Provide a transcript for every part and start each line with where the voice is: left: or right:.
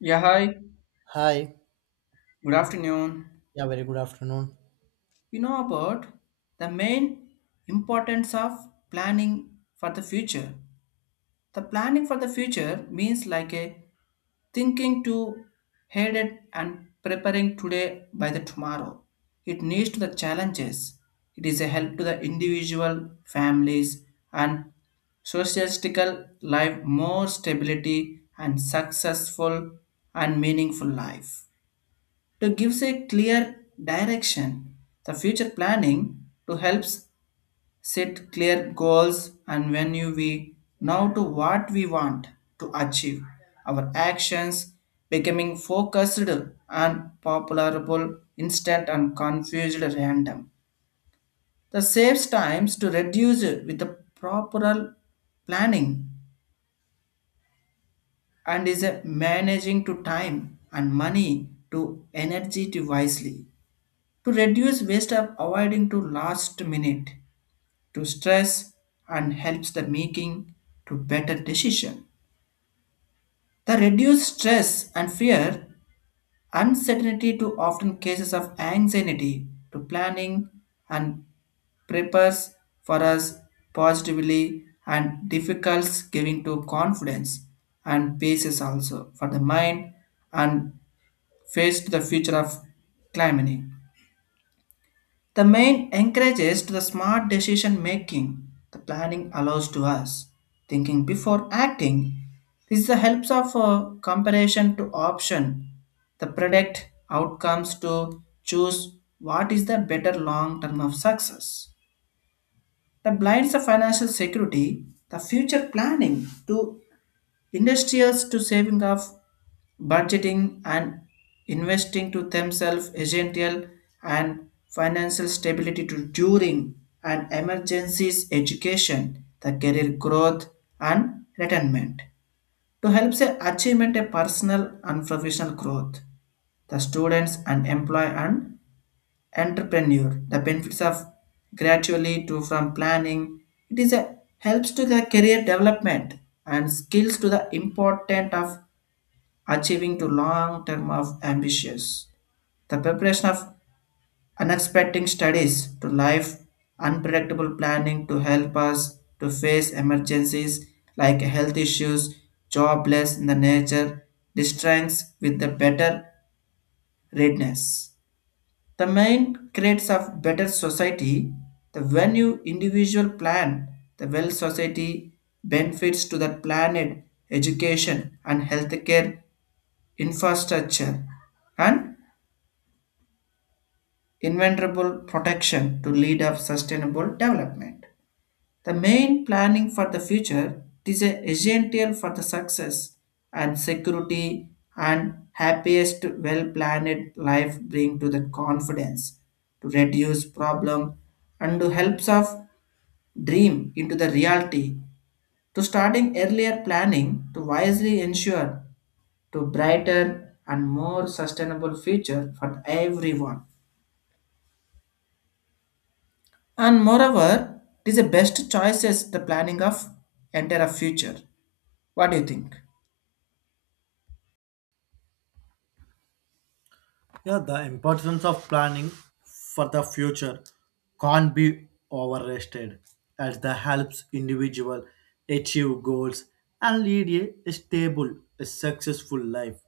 left: Yeah, hi.
right: Hi.
left: Good afternoon.
right: Yeah, very good afternoon.
left: You know about the main importance of planning for the future. The planning for the future means like a thinking to head it and preparing today by the tomorrow. It needs to the challenges. It is a help to the individual, families, and socialistical life more stability and successful and meaningful life to gives a clear direction. The future planning to helps set clear goals and when you we now to what we want to achieve. Our actions becoming focused and popularable instant and confused random. The saves times to reduce with the proper planning and is a managing to time and money to energy to wisely to reduce waste of avoiding to last minute to stress and helps the making to better decision the reduce stress and fear uncertainty to often cases of anxiety to planning and prepares for us positively and difficult giving to confidence and basis also for the mind and face to the future of climbing. The main encourages to the smart decision making. The planning allows to us thinking before acting. This is the helps of comparison to option. The predict outcomes to choose what is the better long term of success that blinds the financial security, the future planning to industrials to saving of budgeting and investing to themselves essential and financial stability to during and emergencies education, the career growth and retirement to help the achievement a personal and professional growth, the students and employ and entrepreneur the benefits of gradually to from planning it is a helps to the career development and skills to the important of achieving to long term of ambitions, the preparation of unexpected studies to life unpredictable planning to help us to face emergencies like health issues, jobless in the nature distracts with the better readiness. The main creates of better society, the when you individual plan, the well society benefits to the planet, education and healthcare infrastructure and inevitable protection to lead of sustainable development. The main planning for the future is essential for the success and security and happiest well-planned life bring to the confidence to reduce problem and to helps of dream into the reality to starting earlier planning to wisely ensure to brighter and more sustainable future for everyone, and moreover it is the best choices the planning of entire a future. What do you think?
right: Yeah, the importance of planning for the future can't be overrated as that helps individual achieve goals and lead a stable, a successful life.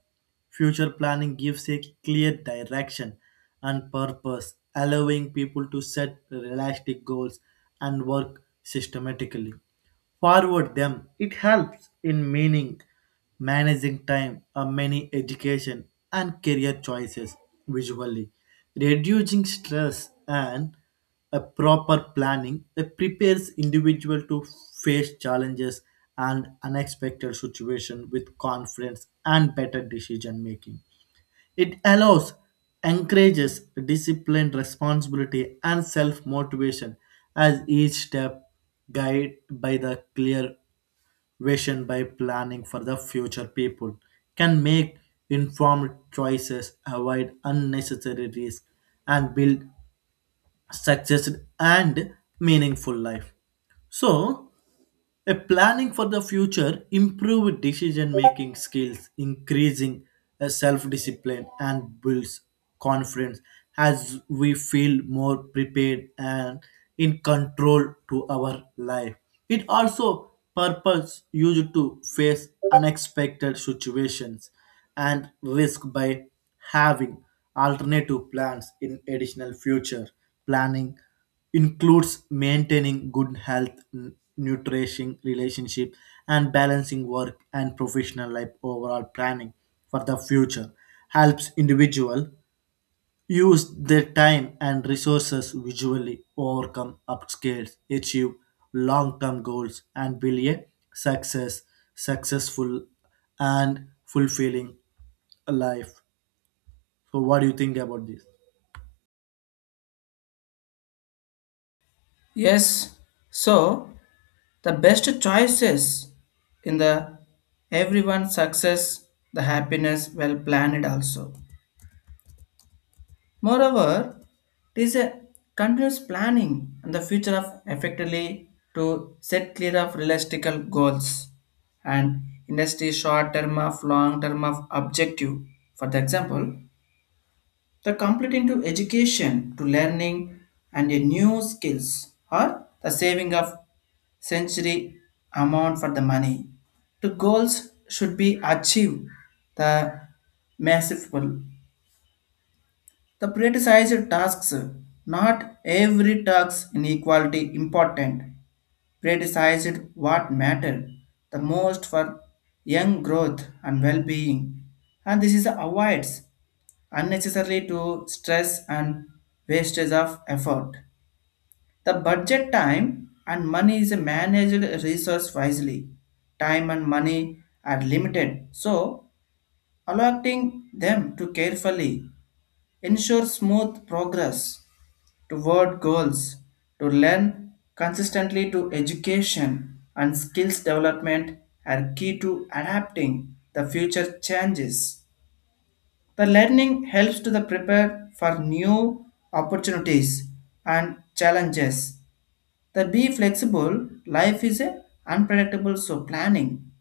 right: Future planning gives a clear direction and purpose, allowing people to set realistic goals and work systematically forward them. It helps in meaning managing time are many education and career choices visually reducing stress and a proper planning that prepares individual to face challenges and unexpected situation with confidence and better decision making. It allows, encourages discipline, responsibility, and self motivation as each step guided by the clear vision by planning for the future people can make informed choices, avoid unnecessary risks, and build success and meaningful life. So, a planning for the future, improved decision making skills, increasing self discipline, and builds confidence as we feel more prepared and in control to our life. It also purpose used to face unexpected situations and risk by having alternative plans in additional future planning includes maintaining good health, nourishing relationship, and balancing work and professional life. Overall planning for the future helps individual use their time and resources visually, overcome obstacles, achieve long-term goals, and build a success, successful, and fulfilling life. So, what do you think about this?
left: Yes, so the best choices in the everyone's success, the happiness well planned also. Moreover, it is a continuous planning and the future of effectively to set clear of realistic goals and industry short term of long term of objective. For the example, the completing to education to learning and a new skills or the saving of century amount for the money. The goals should be achieved the masterful, the prioritized tasks. Not every task in equality important. Prioritized what matter the most for young growth and well-being. And this is avoids unnecessarily to stress and wastage of effort. The budget time and money is a managed resource wisely. Time and money are limited, so allocating them to carefully ensure smooth progress toward goals to learn consistently to education and skills development are key to adapting the future changes. The learning helps to the prepare for new opportunities and challenges the be flexible, life is a unpredictable, so planning.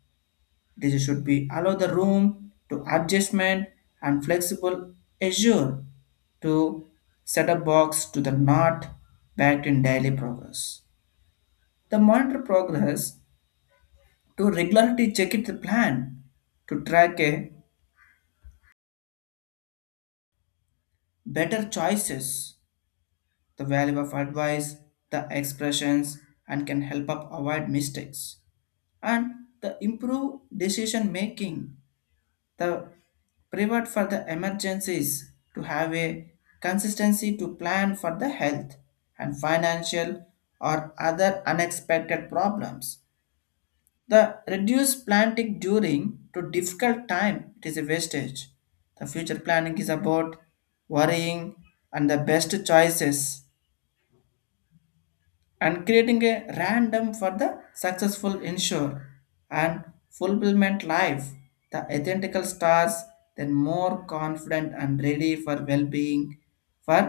left: This should be allow the room to adjustment and flexible assure to set a box to the not backed in daily progress. The monitor progress to regularly check it the plan to track a better choices, the value of advice, the expressions, and can help up avoid mistakes and the improve decision making. The pivot for the emergencies to have a consistency to plan for the health and financial or other unexpected problems. The reduced planting during to difficult time it is a wastage. The future planning is about worrying and the best choices and creating a random for the successful ensure and fulfillment life the identical stars then more confident and ready for well-being for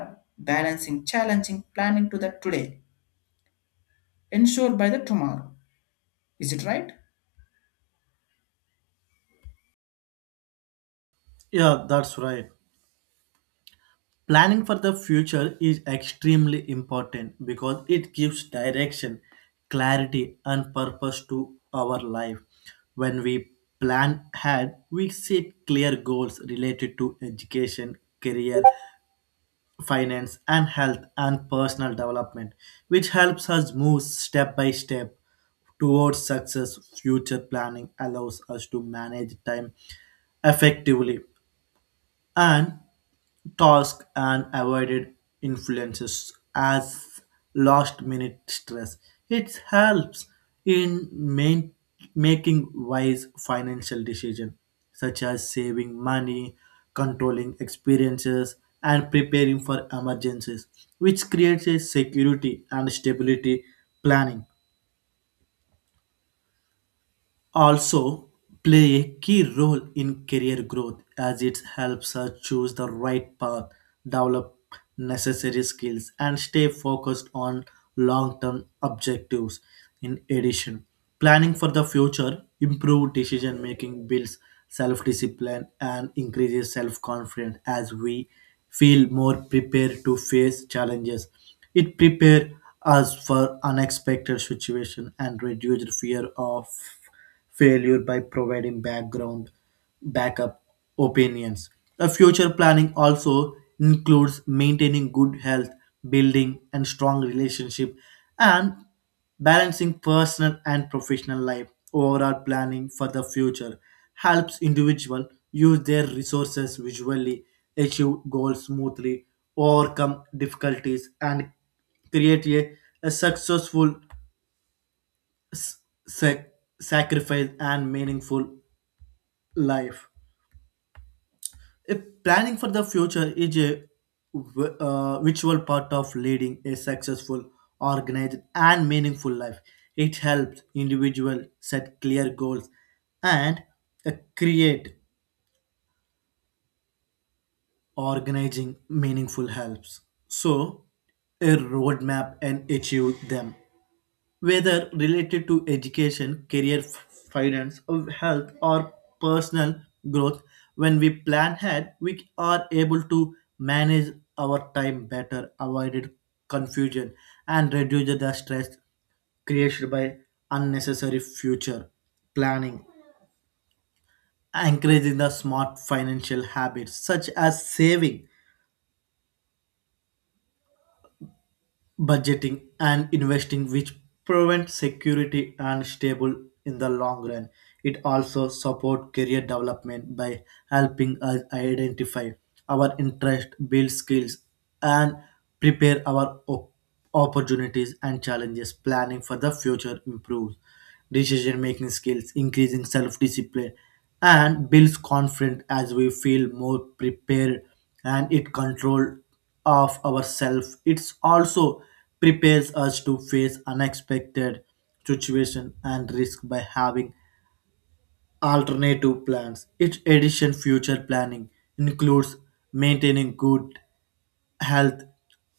left: balancing challenging planning to the today ensure by the tomorrow. Is it right?
right: Yeah, that's right. Planning for the future is extremely important because it gives direction, clarity, and purpose to our life. When we plan ahead, we set clear goals related to education, career, finance, and health and personal development, which helps us move step by step towards success. Future planning allows us to manage time effectively and task and avoided influences as last minute stress. It helps in main, making wise financial decisions such as saving money, controlling expenses, and preparing for emergencies, which creates a security and stability. Planning also play a key role in career growth as it helps us choose the right path, develop necessary skills, and stay focused on long term objectives. In addition, planning for the future improves decision making, builds self discipline, and increases self confidence as we feel more prepared to face challenges. It prepares us for unexpected situations and reduces fear of failure by providing background backup opinions. A future planning also includes maintaining good health, building and strong relationship, and balancing personal and professional life. Overall planning for the future helps individual use their resources visually, achieve goals smoothly, overcome difficulties, and create a successful, sac- sacrifice and meaningful life. If planning for the future is a virtual part of leading a successful, organized, and meaningful life, it helps individual set clear goals and create organizing meaningful helps. So, a roadmap and achieve them. Whether related to education, career, finance, or health, or personal growth, when we plan ahead, we are able to manage our time better, avoid confusion, and reduce the stress created by unnecessary future planning, encouraging the smart financial habits such as saving budgeting and investing which prevent security and stable in the long run. It also support career development by helping us identify our interest, build skills, and prepare our opportunities and challenges. Planning for the future improves decision making skills, increasing self discipline, and builds confidence as we feel more prepared and it control of ourselves. It also prepares us to face unexpected situation and risk by having alternative plans its addition future planning includes maintaining good health,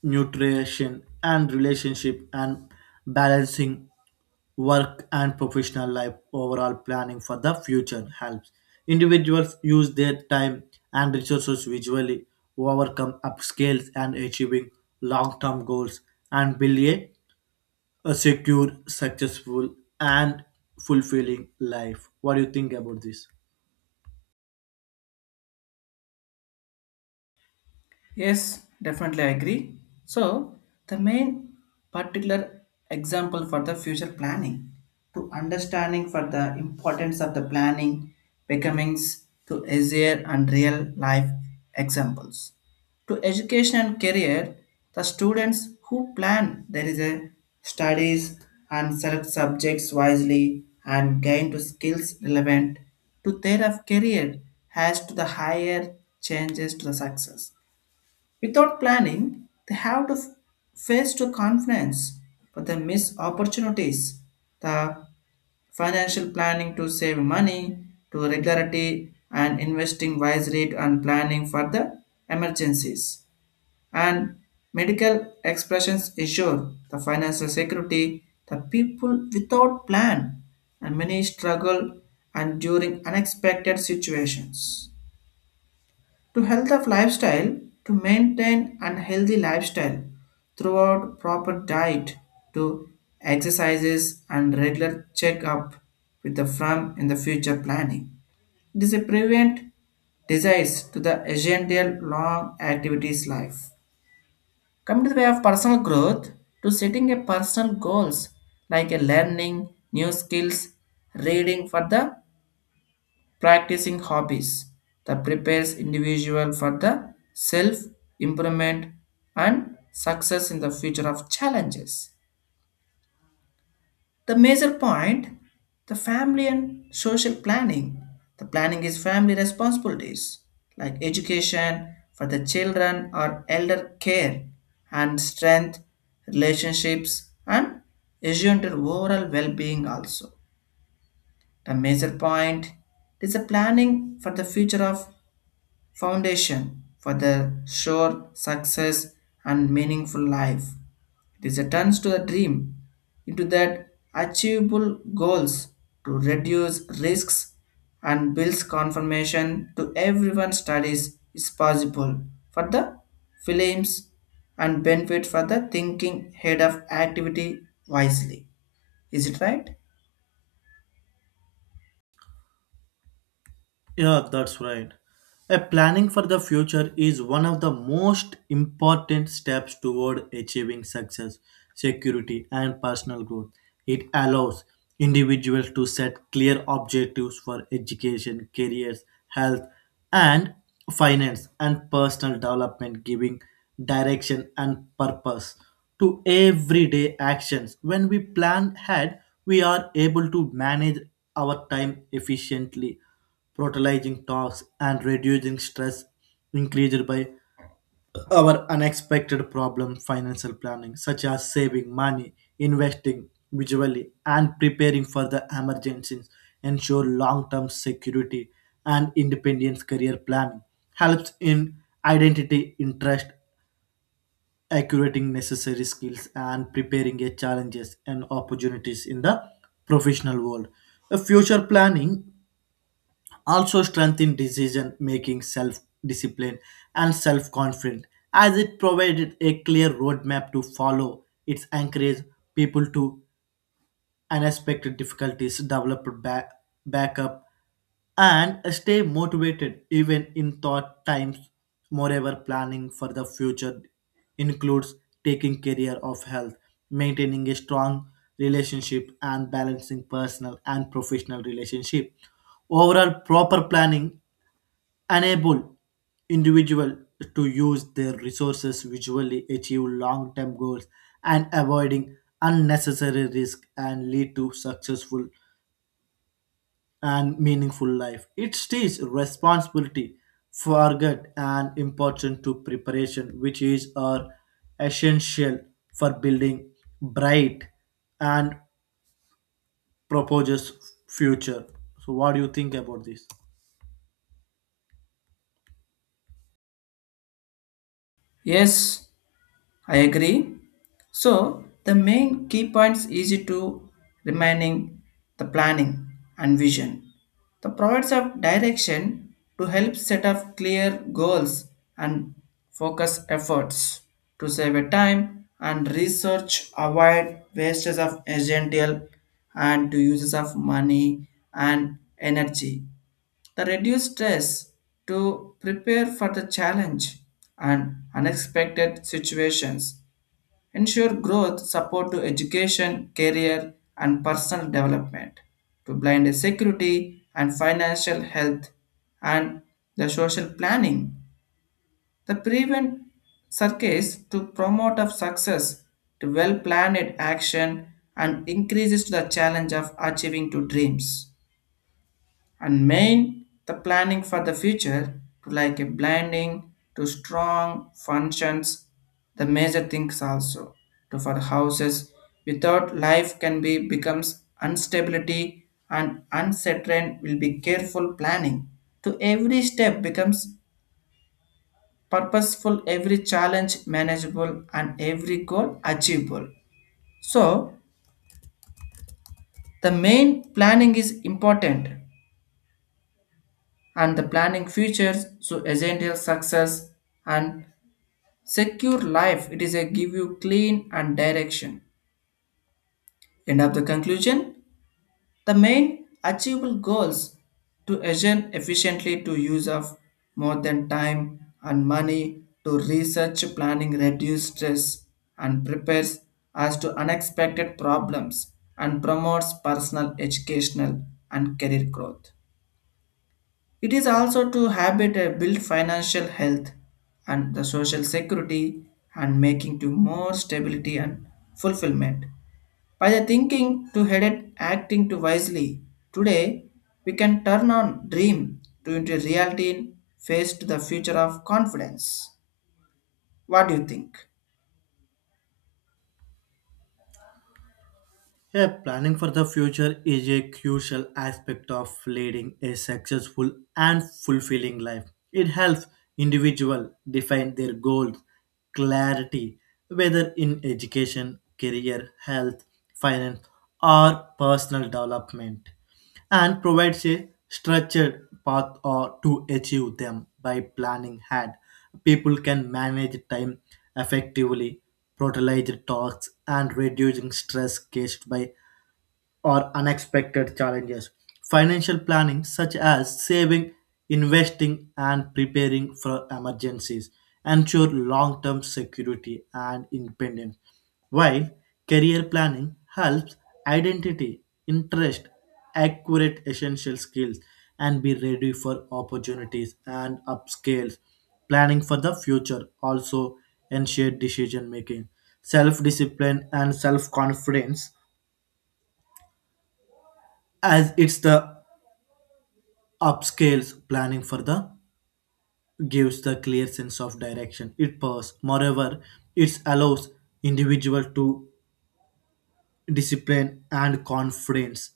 right: nutrition, and relationship, and balancing work and professional life. Overall planning for the future helps individuals use their time and resources visually, overcome upscales and achieving long-term goals, and build a secure, successful, and fulfilling life. What do you think about this?
left: Yes, definitely I agree. So, the main particular example for the future planning to understanding for the importance of the planning becomes to easier and real life examples. To education and career, the students who plan there is a studies and select subjects wisely and gain to skills relevant to their of career has to the higher changes to the success. Without planning, they have to face to confidence, but they miss opportunities. The financial planning to save money, to regularity and investing wisely and planning for the emergencies. And medical expressions ensure the financial security, the people without plan and many struggle and during unexpected situations to health of lifestyle to maintain unhealthy lifestyle throughout proper diet to exercises and regular checkup with the firm in the future planning it is a prevent disease to the essential long activities life come to the way of personal growth to setting a personal goals like a learning new skills, reading for the practicing hobbies that prepares individual for the self improvement and success in the future of challenges. The major point, the family and social planning, the planning is family responsibilities like education for the children or elder care and strength relationships and assumed overall well-being also. The major point is the planning for the future of foundation for the sure success and meaningful life. It is a turns to the dream into that achievable goals to reduce risks and builds confirmation to everyone's studies is possible for the films and benefit for the thinking head of activity wisely. Is it right?
right: Yeah, that's right. A planning for the future is one of the most important steps toward achieving success, security, and personal growth. It allows individuals to set clear objectives for education, careers, health, and finance, and personal development, giving direction and purpose to everyday actions. When we plan ahead, we are able to manage our time efficiently, brutalizing talks and reducing stress increased by our unexpected problem. Financial planning such as saving money, investing visually, and preparing for the emergencies ensure long-term security and independence. Career planning helps in identity interest, accurating necessary skills, and preparing a challenges and opportunities in the professional world. A future planning also strengthen decision making, self discipline, and self confidence, as it provided a clear roadmap to follow. It encouraged people to unexpected difficulties, develop back, backup, and stay motivated even in thought times. Moreover, planning for the future includes taking care of health, maintaining a strong relationship, and balancing personal and professional relationship. Overall, proper planning enable individual to use their resources visually, achieve long-term goals, and avoiding unnecessary risk and lead to successful and meaningful life. It teaches responsibility forget and important to preparation which is are essential for building bright and proposes future. So, what do you think about this?
left: Yes, I agree. So the main key points easy to remaining the planning and vision. The provides of direction to help set up clear goals and focus efforts to save a time and research avoid wastes of agential and to uses of money and energy. The reduce stress to prepare for the challenge and unexpected situations ensure growth, support to education, career, and personal development, to blind security and financial health, and the social planning. The prevent circus to promote of success, to well planned action, and increases the challenge of achieving to dreams and main the planning for the future to like a blending to strong functions, the major things also to for houses without life can be becomes instability and uncertain will be careful planning to every step becomes purposeful, every challenge manageable, and every goal achievable. So the main planning is important and the planning futures so essential success and secure life, it is a give you clean and direction. End of the conclusion, the main achievable goals to agent efficiently to use of more than time and money to research planning reduce stress and prepares as to unexpected problems and promotes personal educational and career growth. It is also to habit a build financial health and the social security and making to more stability and fulfillment. By the thinking to headed acting to wisely, today we can turn on dream to into reality and face to the future of confidence. What do you think?
right: Yeah, planning for the future is a crucial aspect of leading a successful and fulfilling life. It helps individuals define their goals, clarity, whether in education, career, health, finance, or personal development and provides a structured path or to achieve them by planning ahead. People can manage time effectively, prioritize tasks, and reducing stress caused by or unexpected challenges. Financial planning, such as saving, investing, and preparing for emergencies, ensure long term security and independence, while career planning helps identity, interest, accurate essential skills, and be ready for opportunities and upscales. Planning for the future also ensure decision making, self discipline, and self confidence as it's the upscales planning for the gives the clear sense of direction it pursues. Moreover, it allows individual to discipline and confidence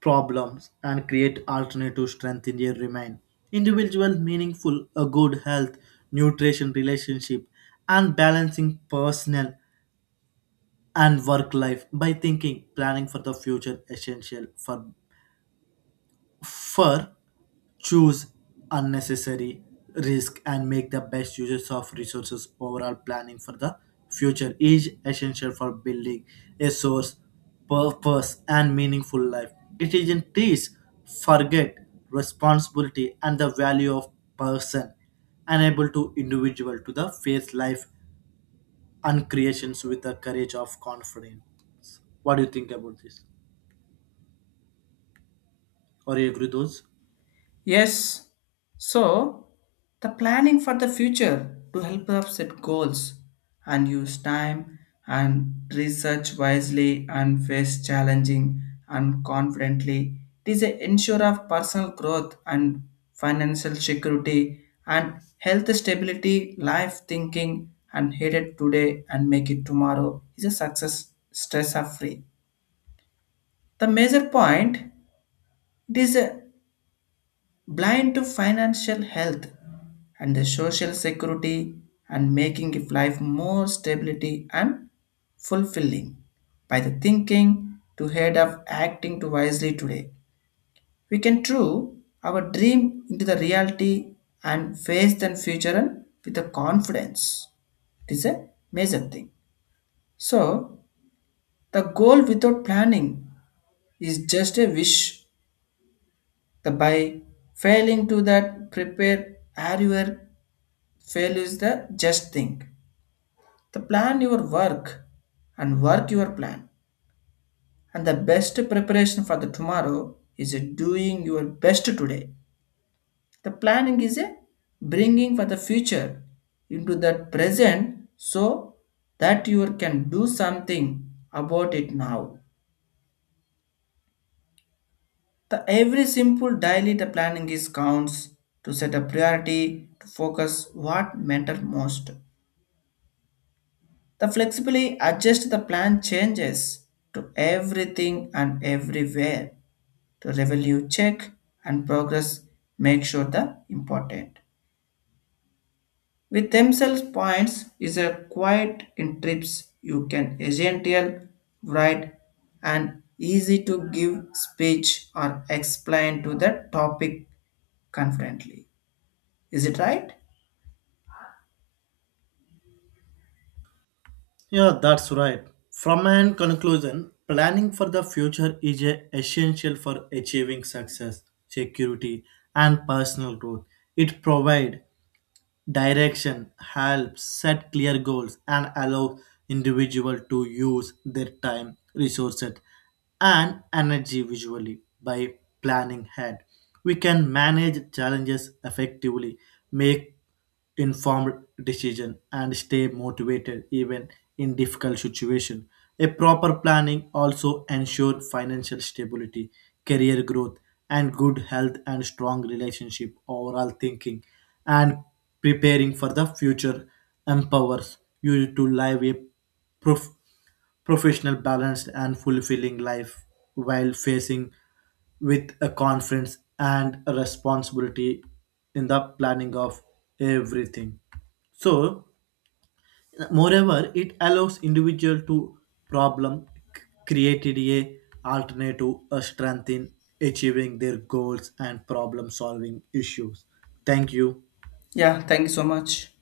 right: problems and create alternative strength in their remain. Individual meaningful a good health, nutrition relationship and balancing personal and work life by thinking planning for the future essential for fur choose unnecessary risk and make the best uses of resources. Overall planning for the future is essential for building a source purpose and meaningful life. It isn't this forget responsibility and the value of person unable to individual to the face life and creations with the courage of confidence. What do you think about this, or you agree those?
left: Yes. So, the planning for the future to help us set goals and use time and research wisely and face challenging and confidently. It is a ensure of personal growth and financial security and health stability, life thinking and headed today and make it tomorrow is a success stress are free. The major point it is a blind to financial health and the social security and making if life more stability and fulfilling by the thinking to head of acting to wisely today we can true our dream into the reality and face the future and with the confidence, it is a major thing. So the goal without planning is just a wish, the by failing to that prepare earlier. Fail is the just thing. The plan your work and work your plan. And the best preparation for the tomorrow is doing your best today. The planning is a bringing for the future into that present so that you can do something about it now. The every simple daily the planning is counts to set a priority to focus what matter most. The flexibly adjust the plan changes to everything and everywhere to revenue check and progress make sure the important. With themselves points is a quiet in trips you can essential write and easy to give speech or explain to the topic confidently. Is it right?
right: Yeah, that's right. From an conclusion, planning for the future is a essential for achieving success, security, and personal growth. It provides direction, helps set clear goals, and allow individual to use their time, resources, and energy visually by planning ahead. We can manage challenges effectively, make informed decision, and stay motivated even in difficult situation. A proper planning also ensure financial stability, career growth, and good health and strong relationship. Overall, thinking and preparing for the future empowers you to live a prof- professional, balanced, and fulfilling life while facing with a confidence and a responsibility in the planning of everything. So, moreover, it allows individual to problem created a alternative a strength in achieving their goals and problem solving issues. Thank you.
left: Yeah, thank you so much.